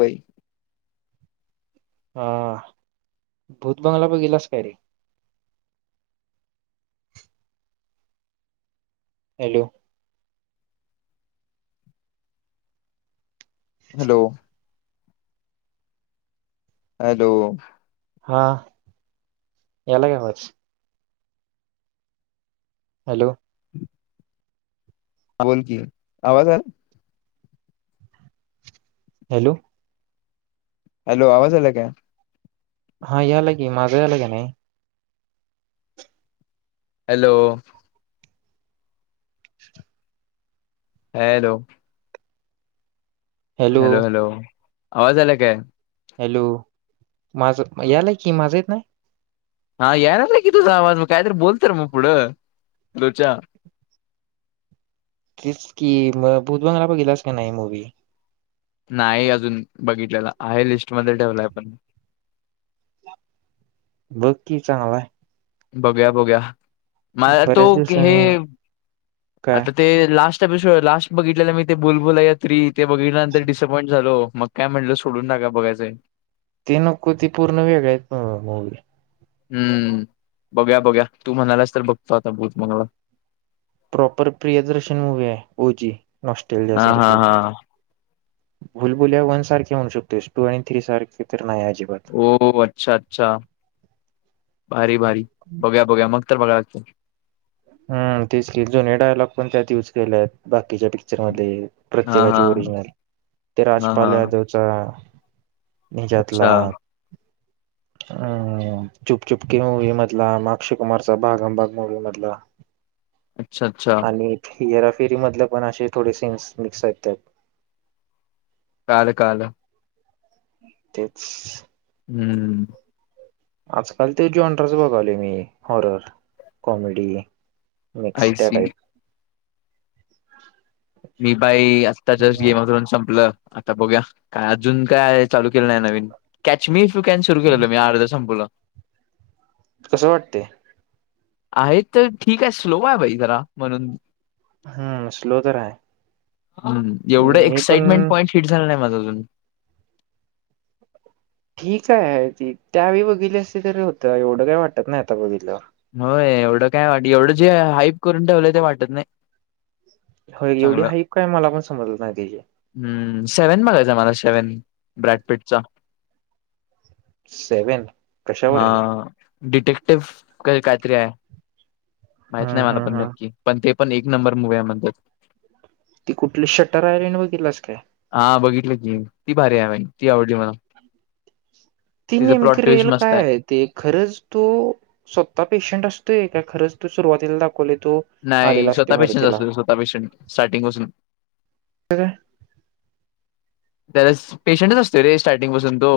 व्हय हां. भूत बंगला बगितलास काय रे? [inaudible] हॅलो. हॅलो हॅलो हा. यालायका आवाज? हॅलो. हां बोलकी आवाज आला हॅलो. हॅलो, आवाज आलाय का? हा याला की माझं यालाय का नाही? Hello. Hello. Hello hello आवाज यालाय काय? हॅलो माझ यालाय कि माझं येत नाही? हां यायलाय की तुझा आवाज. मग काय तरी बोल तर मग पुढं लोच्या. तेच की म भूतबंगला बगितलास का नाहीय मूवी नाही अजून बघितलेला. आहे लिस्टमध्ये ठेवलाय पण. बघकी चांगलाय. बगुया बगुया. मला तो बऱ्याच हे. दिवसांनी काय आता ते लास्ट एपिसोड लास्ट बघितला मी ते बुलबुलया थ्री ते बघितल्यानंतर डिसअपॉईंट झालो मग काय म्हटल सोडु पुन्हा काय बघायचायं? ते नको ती पूर्ण वेगळ न मूवी - - हम्म. बघ्या बघ्या तू म्हणालास तर बघतो आता भूत बंगला. प्रॉपर प्रियदर्शन मूवी् हाय ओजी ऑस्ट्रेलिया हा हा सारखी होती. हा भुलबुल्या वन सारखे म्हणू शकतोस. टू आणि थ्री सारखे तर नाही. अजिबात ओ अच्छा, अच्छा. भारी, भारी बघया बघया मग तर बघायलाचं पाहिजे. हम्म तेच के जुने डायलॉग पण त्यात युज केले आहेत. बा - कीच्या पिक्चर मध्ये हां, प्रत्येकाचे हां. ओरिजिनल ते हां, राजपाल हां. यादवचा - - अच्छा, निच्याातला - - अं आं आं चुपचुपकी मूवी मधला म अक्षय कुमार भागमबाग मूवी् मधला अच्छा अच्छा. आणि हेराफेरी मधले पण असे थोडे सीन्स मिक्स आहेत्या त. कळालं कळालं. तेच. हम्म. आजकाल ते जॉन्टरच बघालोय मी हॉरर, कॉमेडी आय नेक्स्ट त्या सी. टाइप. मी बाई आत्ता जस्ट गेमवरून संपलं. आता बघुया काय अजून काय चालू केलं नाही नवीन. कॅचमी तू कॅन्सल केलेलं मी अर्ध संपवलं. कसं वाटतय? आहेत तर ठीक आहे स्लो आहे बाई जरा म्हणून. हम्म स्लो तर हाय. हम्म एवढं एक्साइटमेंट पॉइंट हिट झालं नाही माझ अजून. ठीक आहे ती त्यावेळी बघितली असली तरी होत. एवढं काय वाटत नाही आता बघितल्यावर. होय एवढं काय वाट एवढं जे हाईप करून ठेवलंय ते वाटत नाही. हो एवढी हायक काय मला पण समजल नाही त्याजी. हम्म सेव्हन बघायचं मला सेव्हन, ब्रॅडपीटचा. सेवेन? हा. डिटेक्टिव का काहीतरी हाय. माहित हम्म नाही मला हम्म पण हम्म नक्की. पण ते पण एक नंबर मुव्ही हाय म्हणत्यात. ती कुठली शटर राहिली आणि बघितलास काय? हा बघितलं की, ती भारी आहे भाई ती आवडली मला. ती तिचा प्लॉट नेमकी ट्विस्ट रिल मस्त काय आहे ते खरंच तो स्वत पेशंट असत तोय काय खरच त्यो सुरवातीला डा नाही स्वतः पेशंट असत स्वतः पेशंट स्टार्टिंग पासून. हा काय. त्याला पेशंटच असतोय रे स्टार्टिंग पासून तो.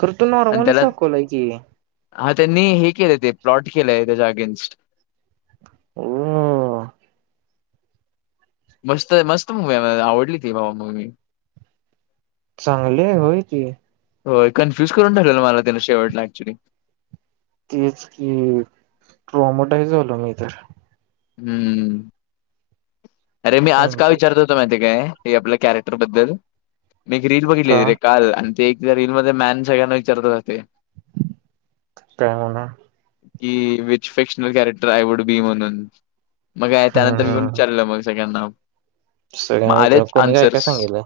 खर तो आणि नॉर्मलच त्याला दाखवल आहे की. हा त्यांनी हे केलं ते प्लॉट केलंय त्याच्या अगेन्स्ट. हो. मस्त मस्त मूवी आहे आवडली ती भावा मूवी. चांगली हाय व्हय ती? होय. कन्फ्युज करून ठेवलेला मला त्याला शेवटला ऍक्च्युली. तेच कि ट्रोमोटाई झा झालो मी तर. हम्म. अरे मी आज का त्यांचे विचारतो होतो माहिती काय ते आपल्या करेक्टर बद्दल. मी एक रील का बघितलेली रे काल आणि ते रीलमध्येध्ये मॅन सगळ्यांना विचारतच असतय काय हो ना. की which fictional character I would be म्हणून. मग का हम्म त्यानंतर येऊन हम्म विचारलेलं मग सगळ्यांना. मग सगळ्यांना आलेत कोणी काय काय अनसर्स. सांगितलं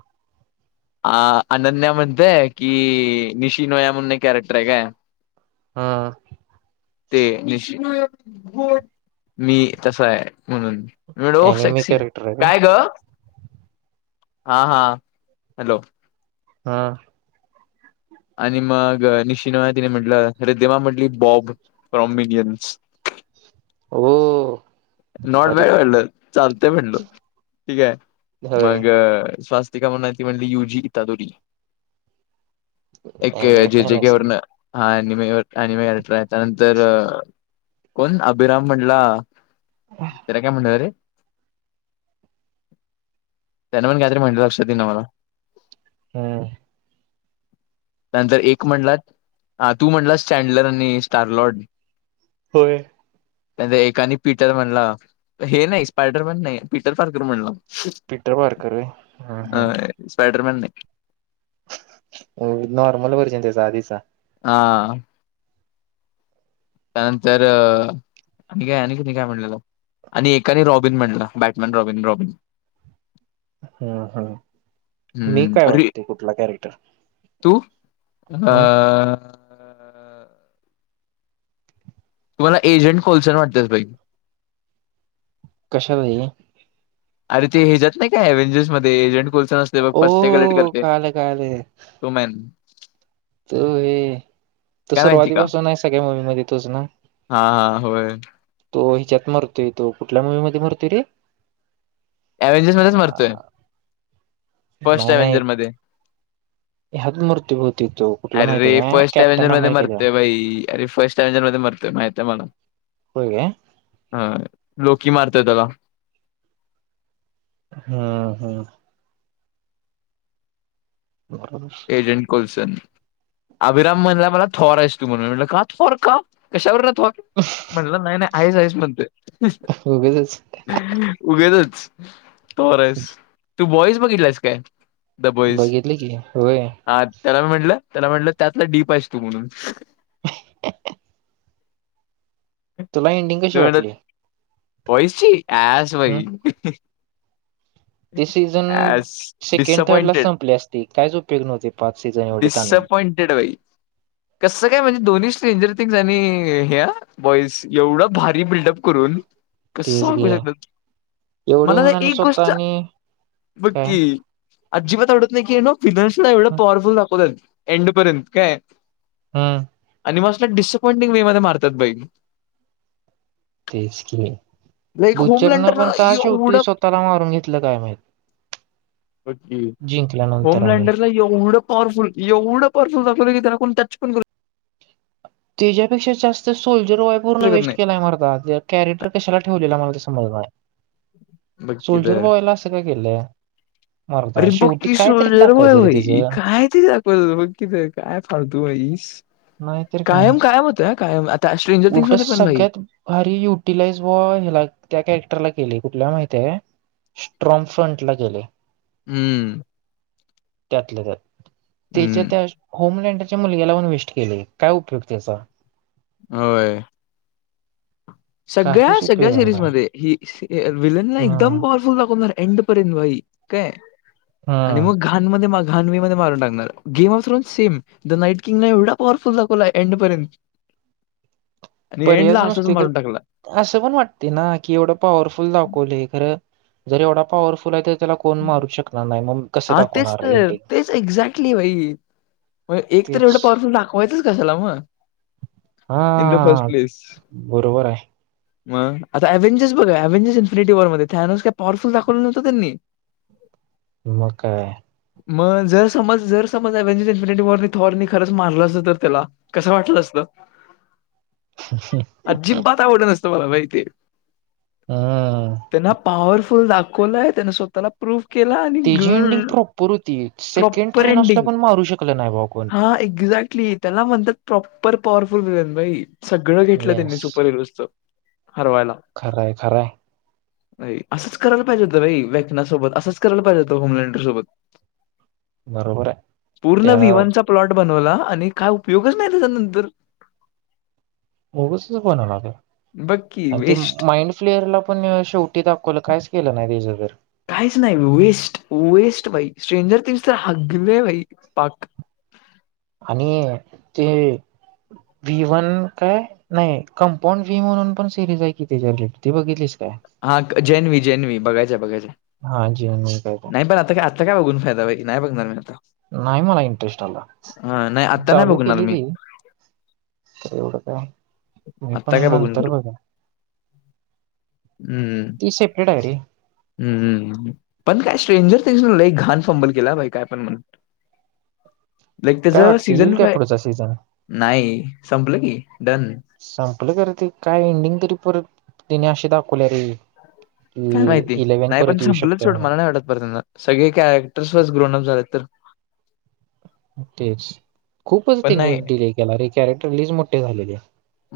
अ अनन्या म्हणतय कि निशीनोया म्हण कॅरेक्टर आहे काय. हा ते मी तस आहे म्हणून मडोफ अनिमी सेक्सी. कॅरेक्टर आहे काय ग? हा हा हॅलो. हा. आणि मग निशिन तिने म्हटलं रिदिमा म्हटली बॉब फॉम्बिडियन्स. [inaudible] हो नॉट ब भारी वाटलं चालतय म्हणलो ठीक आहे. होय मग स्वस्तिका मनालती म्हणली यूजी हिता तुमि एक अनिमे जे फॅन जे के आहेस की? वरन. हा अनिमेवर अनिमे अल्ट्रा आहे. त्यानंतर कोण अभिराम म्हटला तिला काय म्हनणेल रे त्यांना पण कायतरी म्हणलिती लक्षात येई ना मला हम्म नंतर एक म्हटला तू म्हणटला स्टँडलर आणि स्टारलॉर्ड होय त्या एकानी पीटर म्हणला हे नाही स्पायडर मन नाही पीटर पार्कर म्हणला पीटर पारकर होय हम्म अ स्पायडरमॅन नाही नॉर्मल वरजन त्याचा आधीचा हा त्यानंतर आणि काय आणि कुनी काय म्हणलेलं आणि एकाने रॉबिन म्हटलं बॅटमॅन रॉबिन रॉब हम् हम मी हम्म काय अरे वाटते कुठला कॅरेक्टर तू अ हम्म तुम्हाला एजंट कोलसर वाटतेस भाई कशा पाई अरे ते ह्याच्याात नाही अव्हेंजर्स मध्ये एजंट को स् कलेक्ट ओ करते कळालं तो मन त हे तो काय माहिती का? सुरुवातीपासून आहे सगळ्या मुवीमध्येध्ये तोच ना हां, हां. होय तो हिच्यात मरतोय तो कुठल्या मुवी मध्ये मरतोय रे अव्हेंजर मध्येच मरतोय फर्स्ट नाही नाही अव्हेंजर मध्ये ह्यात मृत्यू होती तो कुठला माहितीय अरेे काय फर्स्ट अव्हेंजर कॅप्टन मध्ये अमेरिकेचा मरतेय बाई अर फस्ट डिंजन मध्ये मरतय माहित आहे मला होय काय हां. लोकी मारतय त्याला हम्म हम्म बरोबर एजंट कोल्सन अभिराम म्हणला मला थोर आहेस तू म्हण म्हट का थोर का कशावर तो म्हटलं नाही नाही आहेस आहेस म्हणते उगचच उगचच तू बरा आहेस तू बॉईस बघितलास काय द बॉईज बघितली की व हा त्याला मी म्हटलं त्याला म्हटलं त्यातला डीप आहे तू म्हणून तुला एनडिंग कशी वाटली वयची आश वई हम्म ते सीझन सेकंड थर्ड ला डिसअपॉइंटेड संपले असते काहीच उपयोग नव्हते पाच सीझन एवढे त पॉइंटेड बाई कसं काय म्हणजे दोन्ही स्ट्रेंजर थिंग् आणि ह्या वॉईस एवढं भारी बिल्डअप करून कस तेच घे सांगू शक एवढं मला होऊन आणि एक स्वतः गोष्ट आणि ब काय कि अजिबात आवडत नाही की न विनर्श ना एवढं पॉवरफुल दाखवतात एंडपर्यंत काय हम आणि मस्ला डिअपॉइंटिंग वे मारतात बई तेच कि लाईक होम बुचरनं लँडरला पण का शेवटी एवढं स्वतःला मारून घेतलं काय माहित ओ जिंकल्यानंतर होम आणि लँंडरला एवढं पॉवरफुल एवढं पॉवरफुल जातवलं की त्याला को टच पण करू त्याच्यापेक्षा जास्त सोल्जर वाय पूर्ण शकत वेस्ट नाही. केलाय मारता कॅरेटर कशाला ठेवलेला मार ज बघ की सुलजर तर बवायला असं का केलंय मर्दा अरे शेवटी पक्की काय तरी दाखवायचं रे सरयई त्याचं काय त दाखव मकीि काय फालतू तेस नाहीत स्ट्रेंजर थिंग्स उलट मध्ये पण भाई सगळ्यात भारी युटिलाइज वला त्या कॅरेक्टरला केली कुठल्या माहिे स्ट्रॉग फ्रंट ला केले हम्म त्यातल्या त्यात त्याच्या हम्म त्या होम रलेंडच्या मुलग्याला पण वेस्ट केले काय उपयोग त्याचा होय सगळ्या काहीच उपयोग सगळ्या झाला नाही सिरीजमध्ये ही विलन ला हम्म एकदम पॉवरफुल दाखवणार एंड पर्यंत भाई काय आणि हम्म मग घणमध्येध्ये माग घानवी मध्ये मारून टाकणार गेम ऑफून सेम द नाईट किंग ना एवढा पॉवरफुल दाखवला एंड पर्यंत ह आणि एंडला असंच मरून असं पण वाटते ना कि एवढं पॉवरफुल दाखवले खरं जरी एवढापावर फुलाय तर त्याला कोण मारू शकणार नाही मग कसं हा तेच दाखवणार तर एंडिंग तेच एक्झॅक्टली भाई मग एक तर तेच एवढं पॉवरफुल दाखवायचंच कशाला मग हा इन द फर्स्ट बरोबर आहे म आता ऍव्ंजर्स बघा व्ंजस इन्फिटी वरध्येनस काही पॉवरफुल दाव नव्हत त्यांनी म म काय मग जर समज जर समज अव्ंजर इन्फिनिट वॉ थॉर्नी खरंच मारलं असत तर त्याला कसं वाटलं असतं [unintelligible] ला माहि हम्म त्यांना पॉवरफुल दाखवलंय त्यांना स्वतःला के आणि त्याची एंडिंग प्रॉपर होती सेकंड प्रॉपर थायनॉसला एंडिंग पण मारू शकलं नाही भाऊ कोण हा ए क्झॅक्टली त्याला म्हणतात प्रॉपर पॉवरफुलन बा सगळं घेतलं त्यांनी सुपर हिरोजचं हरवायला. खरंय खरंय असंच करायला पाहिजे होतं बाई व्यकनासोबत असंच करायला पाहिजे होतं होमलेंट सोबत बरोबर आहे पूर्ण त्या विवांचा प्लॉट बनवला आणि काय उपयोगच नाही त्याच्या नंतर गच पणला की आणि ते वेस्ट. माइंड फ्लेअर ला पण शेवटी दाखवलं कायच केलं नाही त्याचं तर काहीच नाही वेस्ट वेस्ट बाई स्ट्रेंजर तनस तर हगले भाई पाक आणि ते व्ही वन काय नाही कंपाऊंड व्ही म्हणून पण सिरीज आहे की त्याच्याट ती बघितलीच काय हा जेन्वी जेन्वी बघायचा बघायच हा जीवन मी काका. आता काय बघून फादाई नाही बघणार आता. नाही मला इंटरेस्ट आला हां, नाही आता नाही चालू बघणार केली मी. ती. तर एवढं काय मी पण आता काय बघून नंतर करू. बघा. हम्म ती सेपरेट आहे रे हम्मम् पण काय स्ट्रेंजर ते, घाण फंबल केला भाई काय पण म्हण. लाइक काय त्याचं वाटत येईल सीझन काय पुढचा सीझन. नाही, संपलं की. डन. संपलं ख ते काय एंडिंग तरी परत, त्यानीं अशी दाखवल्या रे. काय की माहिती इलेव्हन नाही पण परत येऊ संपलं शकते सोडं मला म्हणून नाही वाटत पर त्यांना सगळे कॅरेक्टर्स व ग्रोनप झालेत तर. तेच खूपच पण त्यानी नाही डिले केला रे कॅरेक्टर लइच मोठे झालेले.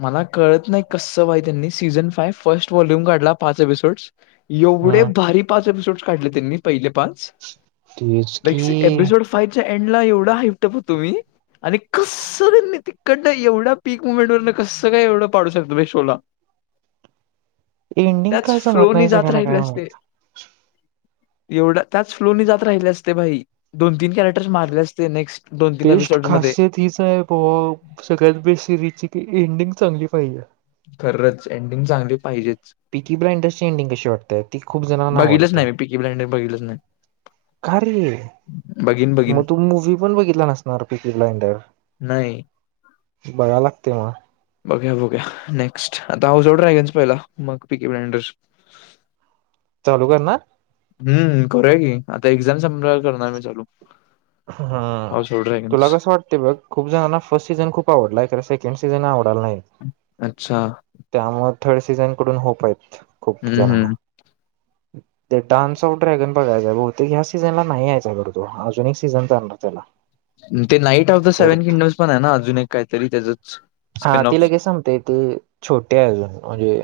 मला कळत नाही कससं भाई त्यांनी सीझन फाइव्ह फर्स्ट वॉल्यूम काढला पाच एपिसोड्स एवढे हम्म भारी पाच एपिसोड्स काढ त्यांनी पहिले पाच. तेच की एड ला एवढा हाफट होतुम्ही. आणि कसं त्यांनी तिकड एवढ्या पीक मुमेंट व कसं काय एवढं पाडू शकतात म शोला. [unintelligible] एंडिंग त्याच का जमत नाही सगळ्यांना काय म्हणायचं. एवढं त्याच फ्लो न जात राहिले असते भाई दोन तीन कॅरेक्टरस मारले असते नेक्स्ट दोन तीन. बेस्ट मध्ये. खासियत हीच आहे ब सगळ्यात बेस्ट सिरीजची की एंडिंग चांगली पाहिजे. खरंच एंडिंग चांगली पाहिजे. पिककीबायडिंग ची एंडिंग कशी वाटतेय ती खूप जणांना बघितलंच आवडते. नाही मी पिकी ब्लाइंडर बघितलंच नाही कारे. बघीन बघीन मग तू मूवी् पण बघितला नसणार पीकी ब्लाइंडर. नाही. बघायला लागते म. बघ्या बघ्या नेक्स्ट आता हाऊस ऑफ ऑफ ड्रॅगन्स पहिला मग पीकी ब्ँडर्. ह [unintelligible] हम्म करूय की आता एझाम संपल्या वार करणार मी चालू. हम हाऊस ऑफ तुला ड्रॅगन्स. कसं वाटतते बघ खूप जणांना फर्स्ट सीझन खूप आवडलाय. सेकंड सीझन आवडाला नाही अच्छा त्यामुळे थर्ड सीझन कडून होप आहेत. खूप हम्म जाणना. हम्म द डान्स ऑफ ड्रॅगन बघायच बहुतेक ह्या सीझन ला नाही यायचा खरं तो अजून स चालणार त्याला. ते night of the seven fourth kingdoms पण आहे ना अजून एक काहीतरी त्याचं. हा तिला लगेच संपतंय ते छोटे आहे म्हणजे.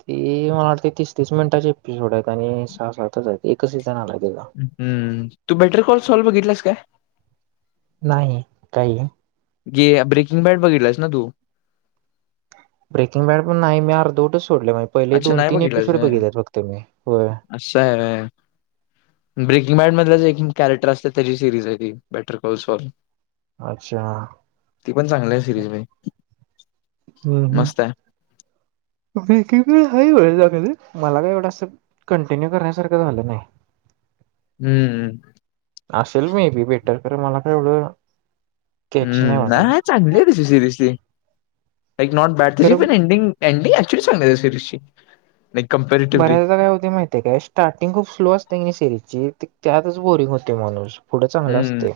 ते मला वाटते तीस तीस मिनिटाचे एपिसोड आहेत आणि सहा सातच आहेत एक. हम्म तू बॅटर कॉल सॉल्व बघितलास काय. नाही काही. गे ब्रेकिंग बॅट बघितलास ना तू. ब्रेकिंग बॅड पण नाही मी अर्धोटच सोडणज पहिले अच्छा दोन नाही तीन बघितलास एपिसोड व्हय. बघितले फक्त मी होय. असं आहे व्हय ब्रेकिंग बॅट मधच एक कॅरेक्टर असते त्याची सिरीज आहे ती बॅटर कॉल्स व. अच्छा ती पण चांगली आहे सिरीज रे. हम् हम्म. ह वेळग मला का एवढं अस कंटिन्यू करण्यासारखं झालं नाही. [inaudible] हम्म. असेल मे बी बेटर कर मला का एवढं. कॅची हम्म वाटलं नाही चांगली आहे तसशी दिसी. लाईक नॉट कारण बॅटीन एंडिंग एंडिंग क्चुली चांगली सिरीजची. Like comparatively. बऱ्याच काय होते माहितीय काय स्टार्टिंग खूप स्लो असते. री त्यातच बोरिंग होते माणूस पुढं चांगला हम्म. असते,